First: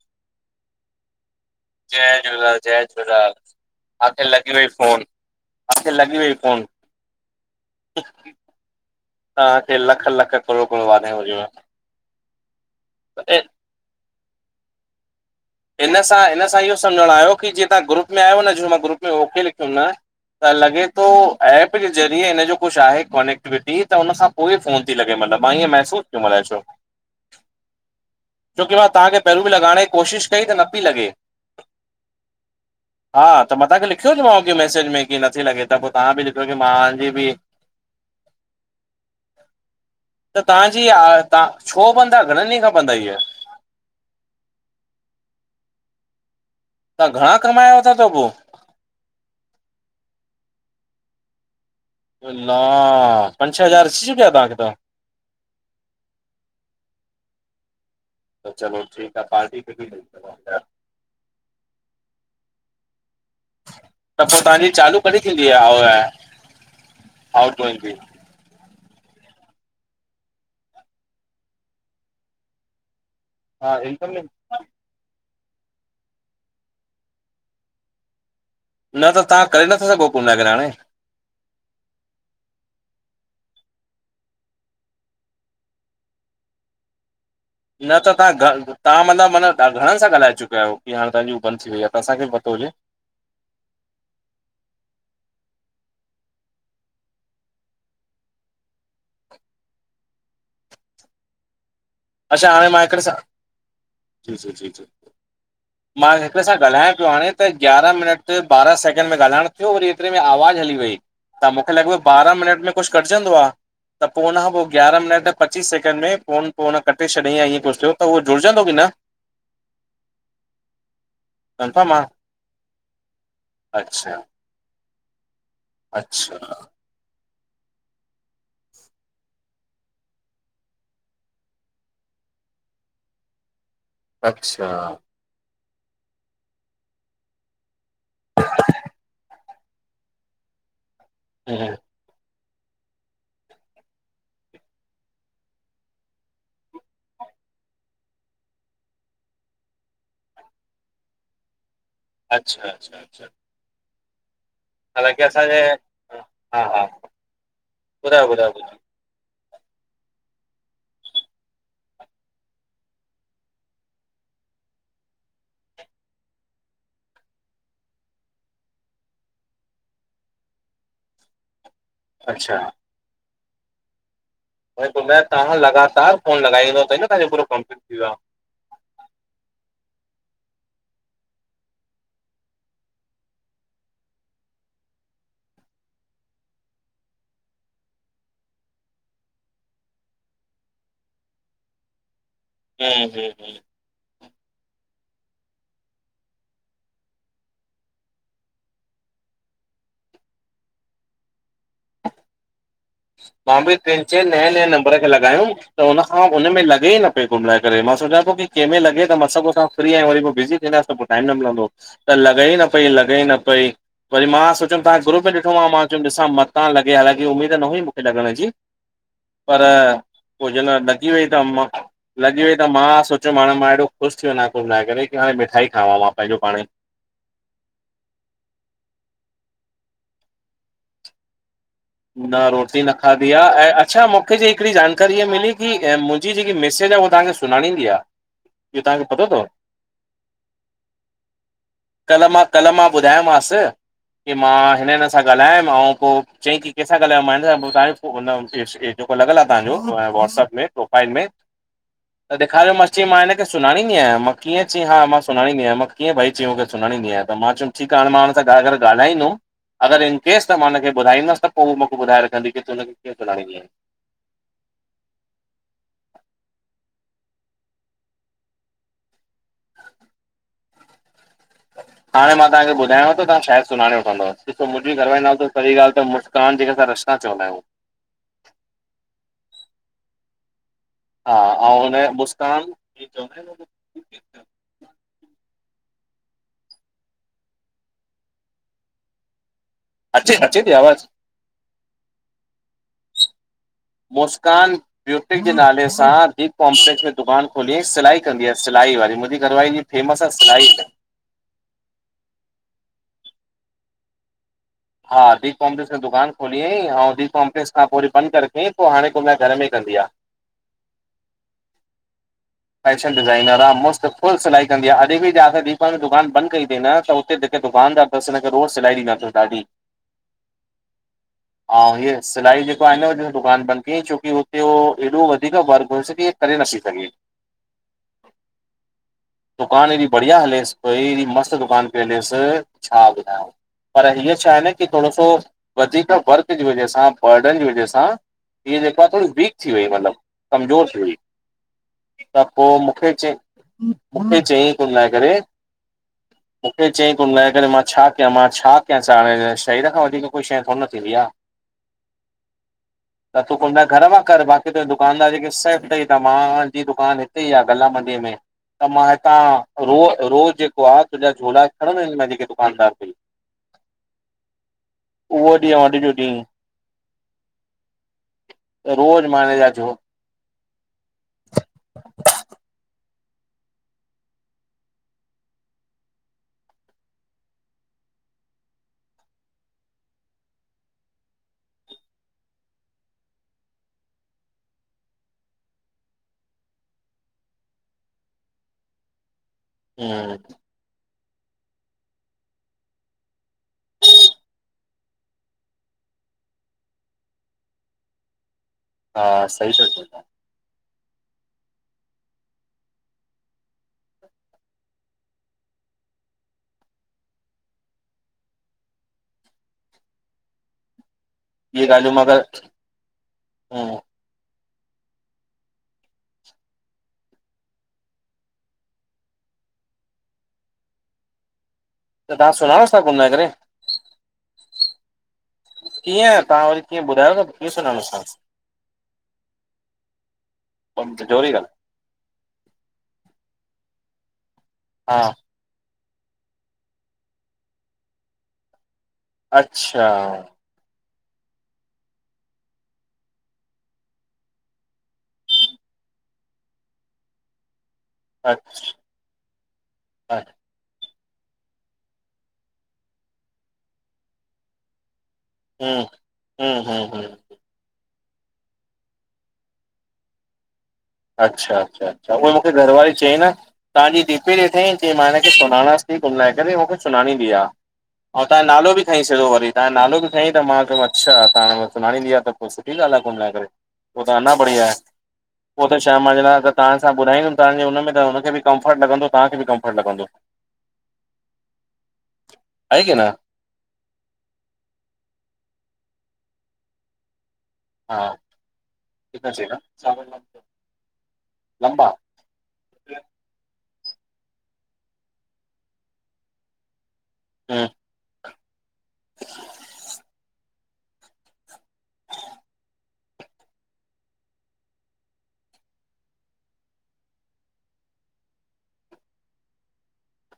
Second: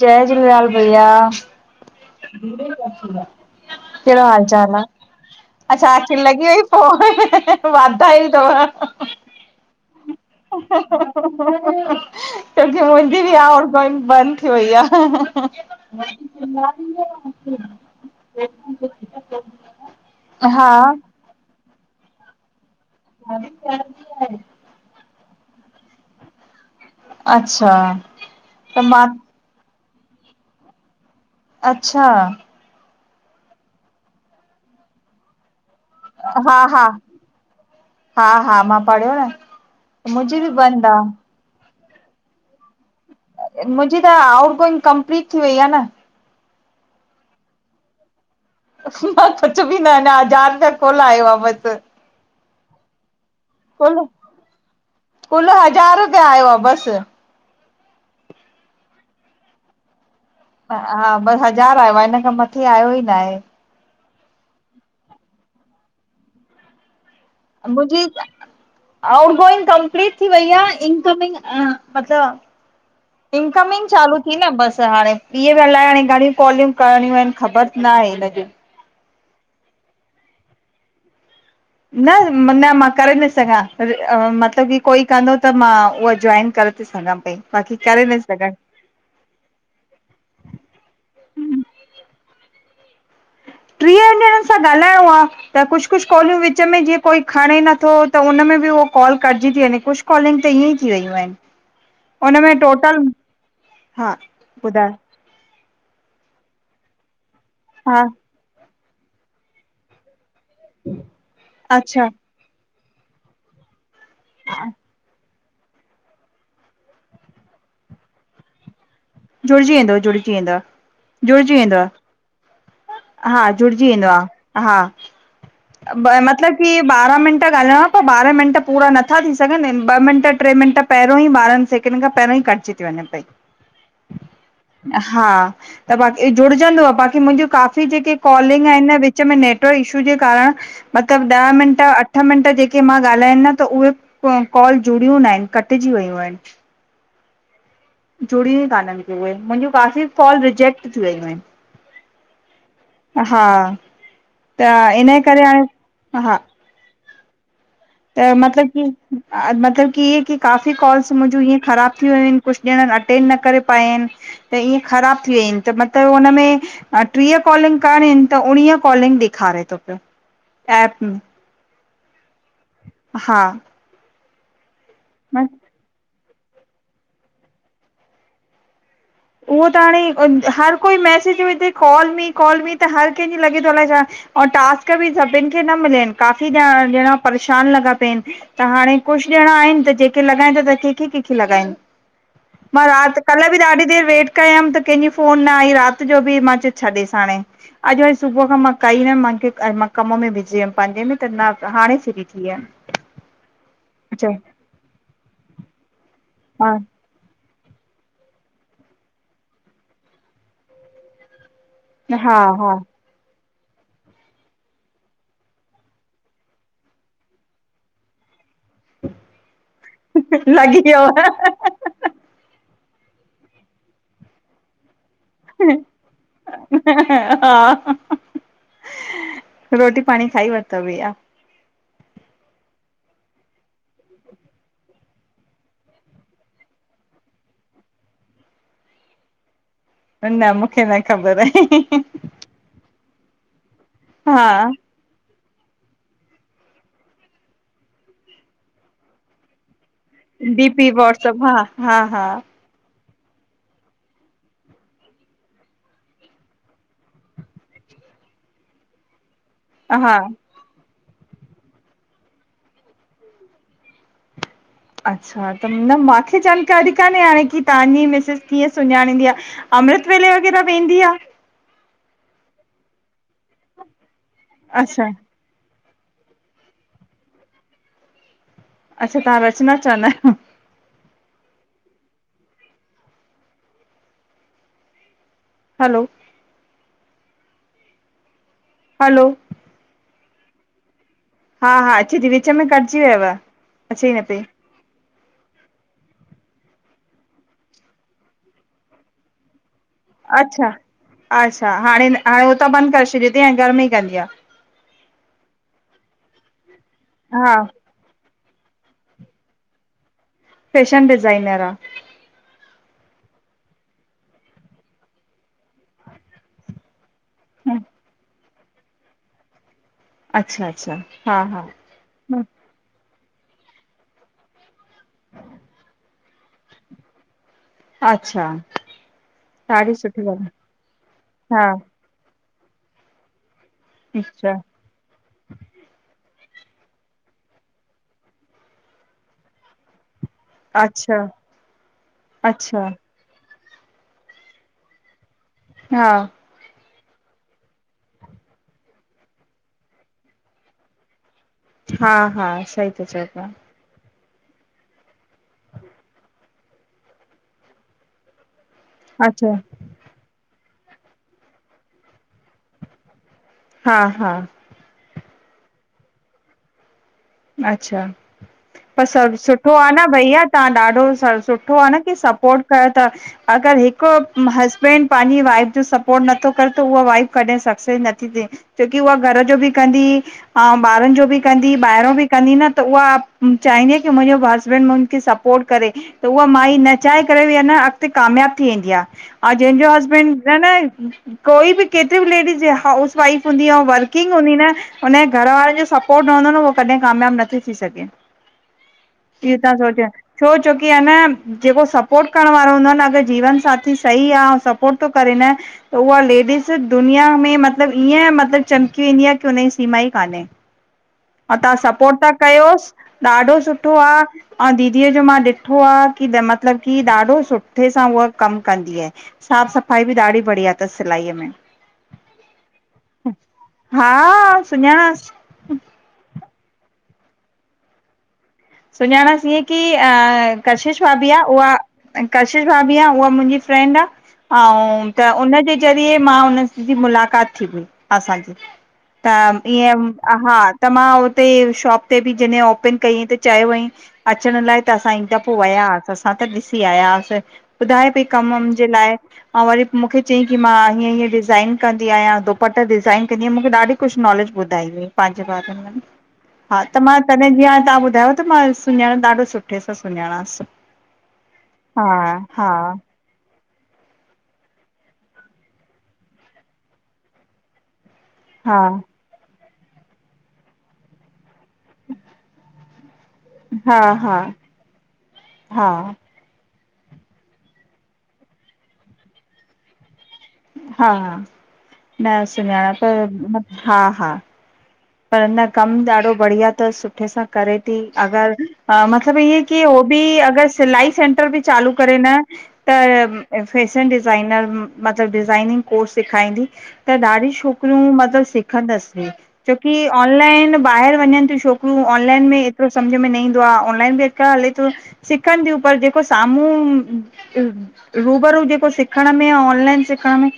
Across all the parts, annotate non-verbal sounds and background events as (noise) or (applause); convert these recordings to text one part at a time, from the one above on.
जय झूलेलाल भईया। जय झूलेलाल, जय झूलेलाल, केड़ो आख़िर हाल लॻी वई चाल आ? फोन, अच्छा आख़िर अख वई लॻी फोन। ई पो, वाधाईयूं तव। तव्हांखे लख लख करोड़ करोड़ वाधायूं हुजेव। (inaudible) छोकी मुंजी बि ए आउट गोइंग बंद थी वई आ। हिन सां हिन सां इहो समझण आयो कि जीका ग्रुप में आयो न जो मां ग्रुप में ओके लिखयुम न, त हा लॻे तो एप जे ज़रिये हिन जो कुझ आहे कॉने क्टिविटी त हुन सां पो ई फोन ती लॻे मन मां ईअं महसूस थियो अलाए छो छो अच्छा कि मां तहांखे पहरु बि लॻाइण ई कोशिशि कई त न पी लगे अच्छा। हा त मां तहांखे लिखियो जो मांव कि मसेज में की नथी लॻे त पो तहां बि लिखियो हा की मां हा जी बि हा हा मां पढ़यो न, मुंजी बि बंद आ ता छो बंद आ घणन ॾींहं खां बंद आ इअ? मुंजी त आउट गोइंग कंप्लीट थी वई आ न। तहां घणा कमाया वता तव पो? मां कुझ बि न अञा हज़ार रुपया कुल आया बस। अल्ला! पंज छह हज़ार कुल अची चुकया तहांखे त। कुल हज़ार जा आया बस। चलो ठीका आहे पार्टी कजो (unintelligible) हा ब हज़ार आयो आ हिन खां मथे आयो ही ना हे। त पो तहांजी चालू कॾी थींदी आ? मुंजी आउट गोइंग कंपलीट थी वई आ इनकमिंग (unintelligible) हा इनकमिंग इनकम चालू थी न बस हाणे। इहे ब़ि अलाए हाणे घणियूं कॉलियूं करणियूं आहिनि? ख़बर न आहे हिन जूं। न त तव्हां करे नथा सघो (unintelligible) हाणे न न, मां करे न थी सघां, मतलबु की कोई कंदो त मां उहा जॉइन करे (unintelligible) न त तां घर तां मतलबु माना घणनि सां ॻाल्हाए चुका आहियो, की हाणे तहांजी हू बंद थी वई आहे? त असांखे भी पतो हुजे। टीहुंनि ॼणनि सां ॻाल्हाइयों आ। त कुछ कुछ कॉलियूं विच में जीअं कोई खणे नथो, त उ हुनमें बि उहो कॉल कटजी ती वंञे। कुछ कॉलिंग त ईअं ई थी वयूं आहिन। अच्छा, हाणे मां हिकड़े सां हा जी जी जी जी ॿुधायो मां हिकुड़े सां ॻाल्हायां पियो हाणे, त ग्यारहं हा मिनट त बारह सेकंड में ॻाल्हाइण थियों, वरी एतरे में आवाज़ हली वई, त मूंखे लॻो अच्छा बारह मिनट में कुछ कटजंदो आ, त पोइ हुनखां पोइ ग्यारह मिनट ऐं पचीस सैकेंड में फोन पो उन कटे छॾीयई या ईअं कुछ थियो, त उहो जुड़जंदो की न? जुड़िजी वेंदो जुड़जी वेंदव, जुड़जी वेंदव। कंफर्म आ हा, जुड़जी वेंदो अच्छा आ, हा अच्छा मतलबु की ॿारहां मिंट ॻाल्हाइयो, पोइ ॿारह मिंट पूरा नथा थीं सघनि, ॿ मिंट ट्रे मिंट पहिरियों ई ॿारनि सेकिंड खां, पहिरियों ई कटिजी थीं वंञे पई। अच्छा! हा, त बाक़ी जुड़जंदोअव बाक़ी मुंहिंजूं काफ़ी जेके कॉलिंग आहिन न, विच में नेट इशू जें कारण, मतिलबु ॾह मिंट अठ मिंट जेके मां ॻाल्हायनि न, त उहे कॉल जुड़ियूं न आहिन, कटिजी वयूं आहिन। (inaudible) जुड़ियूं ई कानन खे उहे, मुंहिंजूं काफ़ी कॉल रिजेक्ट थी वयूं आहिन। अच्छा अच्छा अच्छा हा त इन जे हालांकी करे असांजे हाणे हा हा त ॿुधायो ॿुधायो मतलबु ॿुधायो की मतलबु की इहे की काफ़ी कॉल्स मुंहिंजूं इएंं ख़राब थी वियूं आहिन, कुछ ॼणनि अटेंड न करे पाया आहिन। त ईअं ख़राब थी वई आहिन, त मतिलबु हुन में टीह कॉलिंग करिणी आहिन, त उणिवीह कॉलिंग ॾेखारे थो पियो, एप में। अच्छा! हा हाणे ॿुधायो म तव्हां लगातार फोन लॻाई हुदंव, तॾि न तव्हांजो पूरो कंप्लिट थी वयो आ? उहो त हाणे हर कोई मैसेज विझे, कॉल मी, कॉल मी त हर कंहिंजो लॻे थो अलाए छा ओ टास्क बि सभिननि खें न मिलिया आहिन, काफ़ी ॼणा परेशान लॻा पिया आहिन। त हाणे कुछ ॼणा आहिन, त जेके लॻाइनि था, त कंहिंखे कंहिंखे लॻाइनि? मां हम्म राति, हम्म हम्म कल्ह बि ॾाढी देरि वेट कयमि, त कंहिंजी फोन न आई राति जो बि, मां चयो छॾेसि हाणे। अॼु वरी सुबुह खां मां कई न हुयमि, माखे मां कमु में बिजी हुयमि पंहिंजे में त, मां हाणे फ्री थी वियमि। मां बि टिन चइ अच्छा नएं नएं नबर खे लॻायुमि, त हुनखां हुनमें लगे ई न प्यो घुमलाए करे, मां सोचां थो की कंहिंमें लॻे त सुबह सां फ्री आहियूं, वरी पोइ बिज़ी थी वेंदासि त पोइ टाइम न मिलंदो। त हा हा लॻे ई न हा पई ल लॻे ही न पई, वरी मां सोचयुमि तां ग्रुप में ॾिठो माउ मां चयुंम, ॾिसां मतां लॻे हालांकि उम्मीद उम्मीद न हुई मूंखे लॻण जी, पर पोइ जन लॻी वई त मा लॻी वई त मां सोचियोमि हाणे मां हेॾो ख़ुश थी वञ कुल मिलाए करे, कि हाणे मिठाई खावां मां पंहिंजो पाणई। हा, रोटी पाणी खाई वरितवे भईया? न रोटी न खाधी आ। ऐं अच्छा मूंखे ॼे हिकिड़ी जानकारीय मिली, कि मुंहिंजी जेकी मिसिस आहे उहा तव्हांखे सु सुञाणंदी आहे। इहो तव्हां खें पतो अथव? न न मूंखे न ख़बर आहे। कल मां ॿुधायोमांसि, कि हा मां हिन हिन सां ॻाल्हायमि आओ पोइ चईं कि केसां ॻाल्हायो मां न पो बुधायो पो उन जो जेको लॻल आहे त्हां जो व्हाट्सप्प डीपी प्रोफाइल में, वॉट्सप हा हा हा त ॾेखायो मां स चईं मां हिनखे सुञाणींदी आहियां मां, किय चई हा मां सुञाणींदी आहियां मां, कीअं भई च्यो मां सुञाणींदी आहियां त मां च्यो ठीकु आ हाणे मां हुन सां ॻाल्हाईंदुमि। अॻरि हा इन केस त मां हुनखे ॿुधाईंदसि त पोइ उ मूंखे ॿुधाए रखंदी कि त हुन खे कीअं सुन्याड़दी आहे। अच्छा त न माखे जानकारी कान्हे हाणे कि तव्हांजी मिसिस कीअं सुञाणींदी आ। अमृतवेले वग़ैरह वेंदी आहे। हाणे मां तव्हांखे ॿुधायाव थो, तव्हां शायद सुञाणे वठंदव। ॾिसो मुंहिंजी घर अच्छा वारी जो नालो पहिरीं ॻाल्हि त मुस्कान खें असां रचना चवंदा आहियूं। अच्छा तव्हां रचना चवंदा आहियो। हा ऐं हुनजो मुस्कान इ चवंदा आहिनि। हैलो हैलो अचे अचे थी आवाज़? हा हा अच थी विच में कटॼी वियव अचे ई न पई मुस्कान ब्यूटि जे नाले सां दीप कॉम्पलेक्स में दुकान रुखोली सिलाई कंदी आहे सिलाई वारी मुंहिंजी घरवारी फेमस आहे सिलाई अच्छा में। अच्छा हाणे हाणे उह त बंदि करे छॾियो अथईं ऐं घर में ही कंदी आहे। हा दीप कॉम्पलेस दुकान खोली हुयइ। ऐं दीप हा कॉम्पलेस खां वरी बंद करे रखियईं। पोइ हाणे पोइ घर में ई कंदी आ। फैशन डिज़ाइनर आहे। फैशन डिज़ाइनर आ मस्त फुल सिलाई कंदी आहे। अॾ ॿि तव्हांखे दीपा दुकान बंद कई थई अथईं न त त जेके हम्म दुकानदार अथसि, हिन खें रोज़ सिलाई ॾींद अथसि ॾाढी। अच्छा, अच्छा, हा हा। ऐं हीअ सिलाई जेको आहे न दुकान ॿंदि कयई, छोकी हुते उहो एॾो वधीक वर्क हुयोस की हिअ करे न पई सघे। अच्छा दुकान साड़ी हेॾी सुठी बढ़िया ॻाल्हि हले स पई हेॾी मस्त हा दुकान बेनेसर छा ॿुधंयाव, पर हीअ छा अच्छा आहे न थोरो सो वधीक वर्क जी वजह सां, बर्डन जी वजह सां हीअ जेको थोरी विक थी वई, मतिलबु कमज़ोर थी वई। अच्छा त पोइ अच्छा मूंखे चई, मूंखे चई कुल मिलाए करे। हा मूंखे चईं कुल मिलाए करे मां छा कयां, मां छा कयां, हाणे शरीर खां वधीक कोई शइ थोड़े न थींदी आ। हा हा सही था चओ त पिया तूं कोन घर मां बाक़ी तुंहिंजे दुकानदार जेके सेफ अथई। त मां जी दुकान हिते ई आहे गला मंडीअ में। त मां अच्छा हिथां रोज़, रोज़ जे को आहें तुंहिंजा झोला खणणा आहिनि मुंहिंजी जेके दुकान तां। हा, हा उहो ॾींहुं और अज् ॼो ॾींहुं। अच्छा, त पर रोज़ सभ मां हिन जा सुठो आहे जो न भईया। तव्हां ॾाढो सुठो आहे न कि सपोर्ट कयो था। अगर हिक हसबैंड पांजी वाइफ जो सपोट नथो करे त उहा वाइफ कॾहिं सक्सेस नथी थे। छोकी उहा घर जो बि कंदी अऊं ॿारनि जो भी कंदी ॿाहिरो बि कंदी न त उहा चाहिंदी आ कि हुनजो हसबैंड हुनखे सपोट करे त उहा माई न चाए करे वियना अॻिते कामयाबु थी वेंदी आ एं जंहिंजो हम्म हसबैंड न न कोई बि केतिरी बि लेडीज हुजे हाउस वाइफ हूंदी आ वर्किंग हूंदी न हुन जे घर वारे जो सपोर्ट हूंदो न उहो कॾहिं कामयाबु नथी थी सघे हा इह सही त था चओ सोचियो तव्हां छो? छोकी अ न जेको सपोट करण वारो हूंदो आ न अगर जीवन साथी सही आ सपोट थो करे न त उहा लेडीस दुनिया में मतलबु ईअं मतिलबु ईंअ मतलब चमकी वेंदी आहे की हुन जी सीमा ई कान्हे। (inaudible) अह तव्हां इहे ॻाल्हियूं सपोर्ट मां था अगरि कयोसि ॾाढो सुठो हम्म आ। अ दीदीअ जो मां ॾिठो आ की मतलबु की ॾाढो सुठे सां उहा कमु कंदी आहे। साफ़ सफ़ाई बि ॾाढी बढ़िया तस सिलाईअ में। त तव्हां सुञाणो था? कुल मिलाए करे। हा सुञाणांसि। कीअं? तव्हां वरी कीअं ॿुधायो न? कीअं सुञाणोस ता? सुञाणासि इअं की अ कशिश तव्हां भाभी आ जोरी उहा ॻाल्हि कशिश भाभी आ उहा मुंजी फ्रेंड आ अउं हा त उनजे ज़रिए मां उन जी मुलाक़ात थी हुई असांजी त अच्छा ईअं हा त मां हुते शॉप ते बि जॾे ओपन कई त चयो वईं अचण लाइ त असां हिक दफ़ो वयास असां त ॾिसी आयास ॿुधाए पई कम मम अच्छा जे लाइ। अउ वरी मूंखे चयईं की मां हीअं हीअं डिजाइन कंदी आहियां दुप्पटा डिज़ाइन कंदी आहियां मूंखे ॾाढी कुछ नॉलेज ॿुधाईदी पंहिंजे बारे में हम्म हम्म हा त हम्म मां हम्म तॾहिं जीअं तहां ॿु त मां सुञाणा ॾाढो सुठे सां सुञाणासि। अच्छा -अच्छा, अच्छा उई मूंखे घर वारी चई न तव्हांजी डीपी ॾिठईं चयईं मां हिन खे सुनाणास थी कुल मिलाएं करे, मूंखे सुनाणींदी आ। अऊ तहांओ हा नालो बि खयइ सिदो वरी तहांओ नालो बि खयइ त मां चयोमास अच्छा त सुनाणींदी आ त पोइ ठी ॻाल् आ कुल मिलाए करे हा पो हा त अना बढ़िया आहे। पो हा त शाम मजेदार तव तहां सां ॿुराईयूं तहांजे हुन में त हुनखे बि कंफर्ट लॻंदो तहांखे बि कंफर्ट लॻंदो। हा, न सुञाणा आहे त की न हा हा पर न कमु ॾाढो बढ़िया तस सुठे सां करे दी हा अगरि अ मतलब कितना इअ की हो बि चाहिएगा अगर सिलाई सेंटर बि चालू लंबा करे न त फैशन डिजाइनर मतलब डिज़ाइनिंग कोर्स सेखारींदी। त ॾाढी हम्म छोकिरियूं मतलबु सिखंदसि। छोकी ऑनलाइन ॿाहिरि वञनि थियूं छो कि ऑनलाइन ॿाहिर वञनि थियूं छोकरूं ओनलाईन में एतिरो समझ में न ईंदो आ ऑनलाइन बि अॼुकल हले थो। सिखनि थियूं पर जेको साम्हूं रूबरू जेको सिखण में अऊं ऑनलाइन सिखण में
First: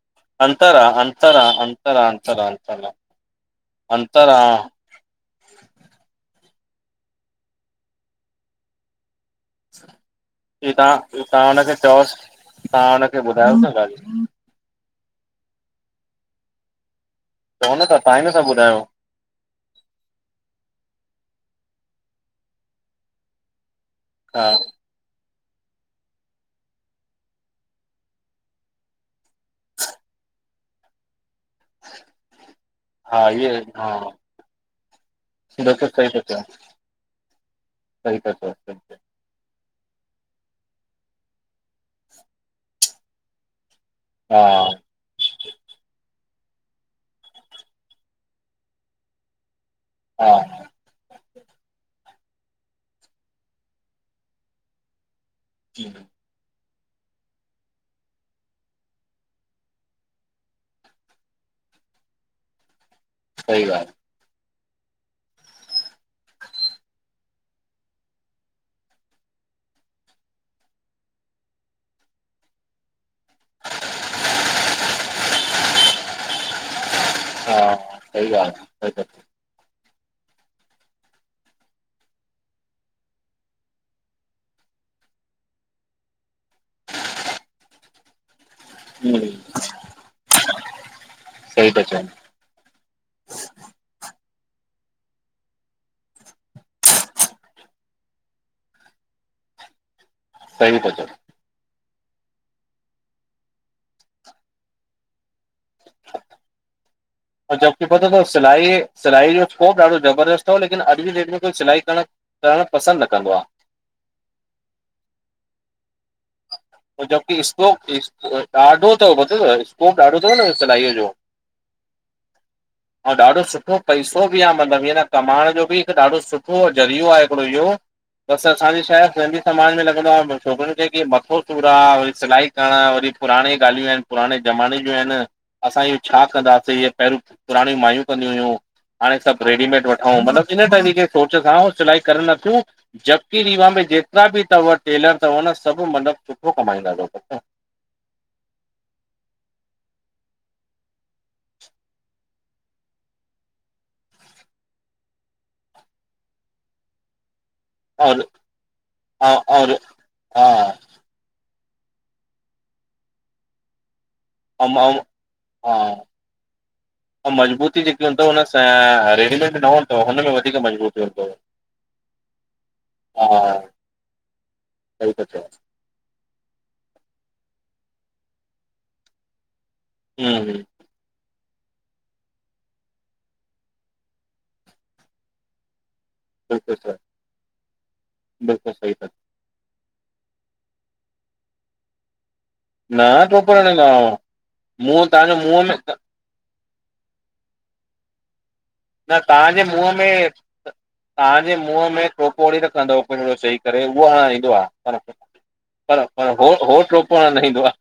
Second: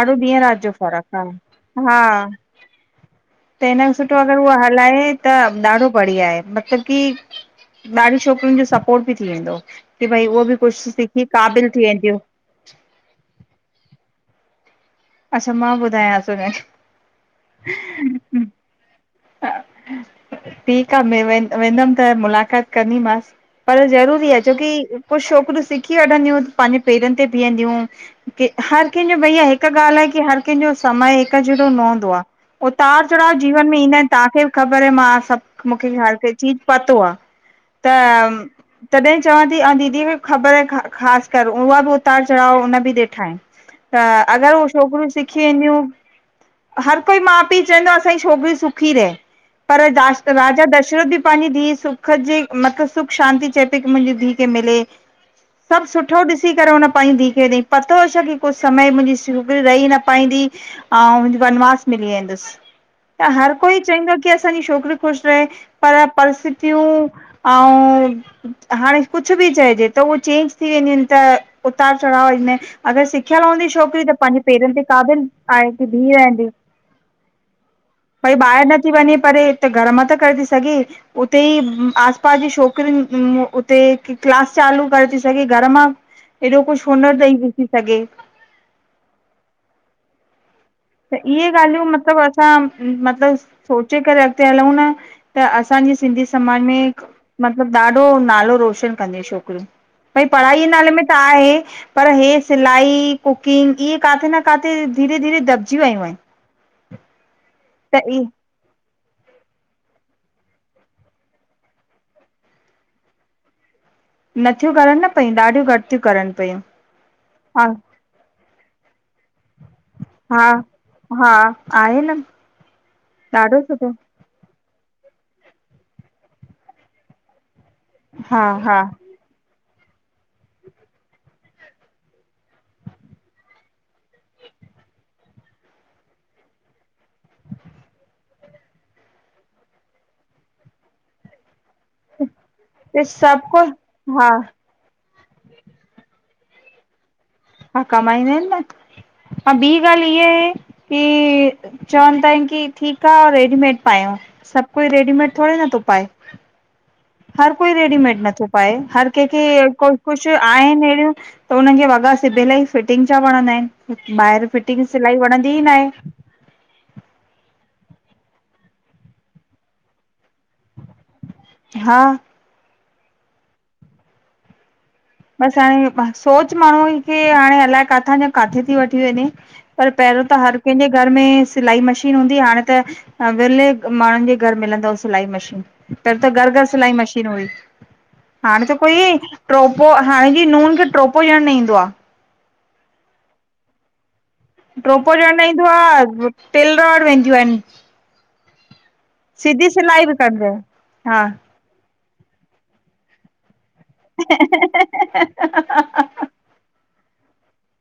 ॾाढो ॾींहं राति जो फ़र्कु आहे। हा। ह त हिन खां सुठो अगरि उह हलाए त ॾाढो बढ़िया आहे मतलबु की ॾाढी छोकिरियुनि जो सपोट बि थी वेंदो। की भई उहो बि कुछ सिखी क़ाबिल थी वेंदियूं। तां हुनखे ॿुधायो न ॻालियूं। अच्छा मां ॿुधायांस हुनखे। चउ न त तव्हांइ नथा ॿुधायो। हह ठीकु आ वें वेंदमि त मुलाक़ात कंदीमास पर ज़रूरु हा छोकी कुछ छोकिरियूं सिखी वठंदियूं पंहिंजे पेरनि ते बीहंदियूं की हर कंहिंजो भईया हिकु ॻाल्हि आहे की हर कंहिंजो समय हिक जहड़ो न हुँदो आ, उतार हा चढ़ाव इहे जीवन में हा ईंदा आहिनि तव्हांखे बि ख़बर मां सभु बिल्कुलु मूंखे बि सही हार था ते चओ जीत पातो आ सही था त चओ सही था तॾहिं चवां थी आउ दीदी खे बि ख़बर आहे ख़ासि कर उहा बि उतार चढ़ाव हुन बि ॾिठा आहिनि त चओ हा अगर उह छोकिरियूं सिखी वेंदियूं हर कोई माउ पीउ चवंदो आ असांजी छोकिरियूं सुुखी रहे पर हा द राजा दशरथ बि पंहिंजी दीस सुख जी मतिलबु सुख शांति चए पे की मुंहिंजी धीउ खे मिले सभु सुठो ॾिसी करे हुन पाईंदी दिअ कॾ पतो होे छा की कुझु समय मुंहिंजी सिग रही न पाईंदी ऐं वनवास मिली वेंदुसि त हर सही कोई ॻाल्हि चवंदो की असांजी छोकिरी ख़ुशि रहे पर परिस्थितियूं ऐं हाणे कुझु बि चएजे त उअ चेंज थी वेंदियूं आहिनि त उतार चढ़ाव ईंदा आहिन अगरि सिखियल हूंंदी छोकिरी त पंहिंजे पेरनि ते क़ाबिल आहे की बीह रहंदी हा सही भई ॻाल्हि ॿाहिरि नथी सही था चओ वञे पर हिते घर मां त करे थी सघे उते ई आस पास जी छोकिरियूं उते क्लास चालू करे थी सघे घर मां एॾो कुझु हुनर तंइ ॾिसी सघे (inaudible) त इहे सही था गाल्हियूं चओ मतलब असां मतिलब सोचे करे अॻिते हलूं न त असांजे सिंधी समाज में मतलबु ॾाढो नालो रोशन कंदियू छोकिरियूं भई पढ़ाई सही था नाले चओ में त आहे पर हे सिलाई कुकिंग इहे काथे न काथे धीरे धीरे दॿजी वयूं आहिनि जबकि पतो त इ तवं सिलाई सिलाई जो स्कोप ॾाढो ज़बरदस्त हुओ लेकिन अॼु जी डेट में कोई सिलाई करणु करणु पसंदि न कंदो आहे नथियूं करनि न पयूं ॾाढियूं घटि थियूं करनि पियूं जबकि स्कोप ॾाढो अथव ॿुधव स्कोप ॾाढो अथव हा न सिलाईअ जो हा आहे न ऐं ॾाढो सुठो पैस सुठो बि आहे मतिलब कमाइण जो बि हिकु ॾाढो सुठो ज़रियो आहे हिकिड़ो इहो हा बसि हा असांजे छाहे सिंधी समाज में लॻंदो आहे छोकिरियुनि खे कि मथो ूसूरा वरी सिलाई करणु वरी पुराणी ॻाल्हियूं आ आहिनि पुराणे ज़माने जूं आहिनि असां इयो छा कंदासीं ह पहिरियों पुराणी माययूं कंदियूं हुइयूं हाणे सभु रेडीमेड वठूं मतलबु इन तरीक़े सोच सां सिलाई करनि नथियूं त जबकी सभु को रीवा में जेतिरा हा बि अथव टेलर अथव न सभु मतिलबु सुठो कमाईंदा तंव हा कमाईंदा आहिनि न हा ॿी ॻाल्हि इहा आहे की चवंद था आहिनि की ठीकु आहे रेडीमेड पायूं सभु कोई रेडीमेड थोरे न थो पाए। हर कोई रेडीमेड और नथो पाए हर कंहिंखे और और कु कुझु हा आहिनि अहिड़ियूं त हुनन्हनि खे वॻा सिबियल ई फिटिंग जा वणंदा आहिनि ॿाहिरि फिटिंग सिलाई वणंदी ई ना हा आहे (inaudible) ऐं मज़बूती जेकी हूंदव हुन रेडीमेड न हूंदोव हुनमें वधीक मज़बूती हूंदव। हा हा। सही था चओ बसि हाणे सोच माण्हू खे हाणे अलाए किथां जी किथे थी वठी वञे। पर पहिरियों त हम्म हर हम्म कंहिंजे घर में सिलाई मशीन हूंदी, हाणे त विरले माण्हुनि जे घर मिलंदव सिलाई मशीन। पहिंरी त घर घर बिल्कुलु सिलाई सही मशीन हुई हाणे बिल्कुलु त सही था कोई प्रो पोइ हाणे जी नूहन खे ट्रोपो ॾियणु न ईंदो आ। नहं टोपण लाइ। ड्रोपो ॾियण न ईंदो आ, टेलर वटि वेंदियूं आहिनि। न तहांजे मुंहं सिलाई बि में, कंदियूं आहिन हा। तहांजे मुंहं में टोपो ॾई रखंदव, (unintelligible) करे उहो हाणणु ईंदो आ, पर पर पर हो टोपो हणण न ईंदो आ।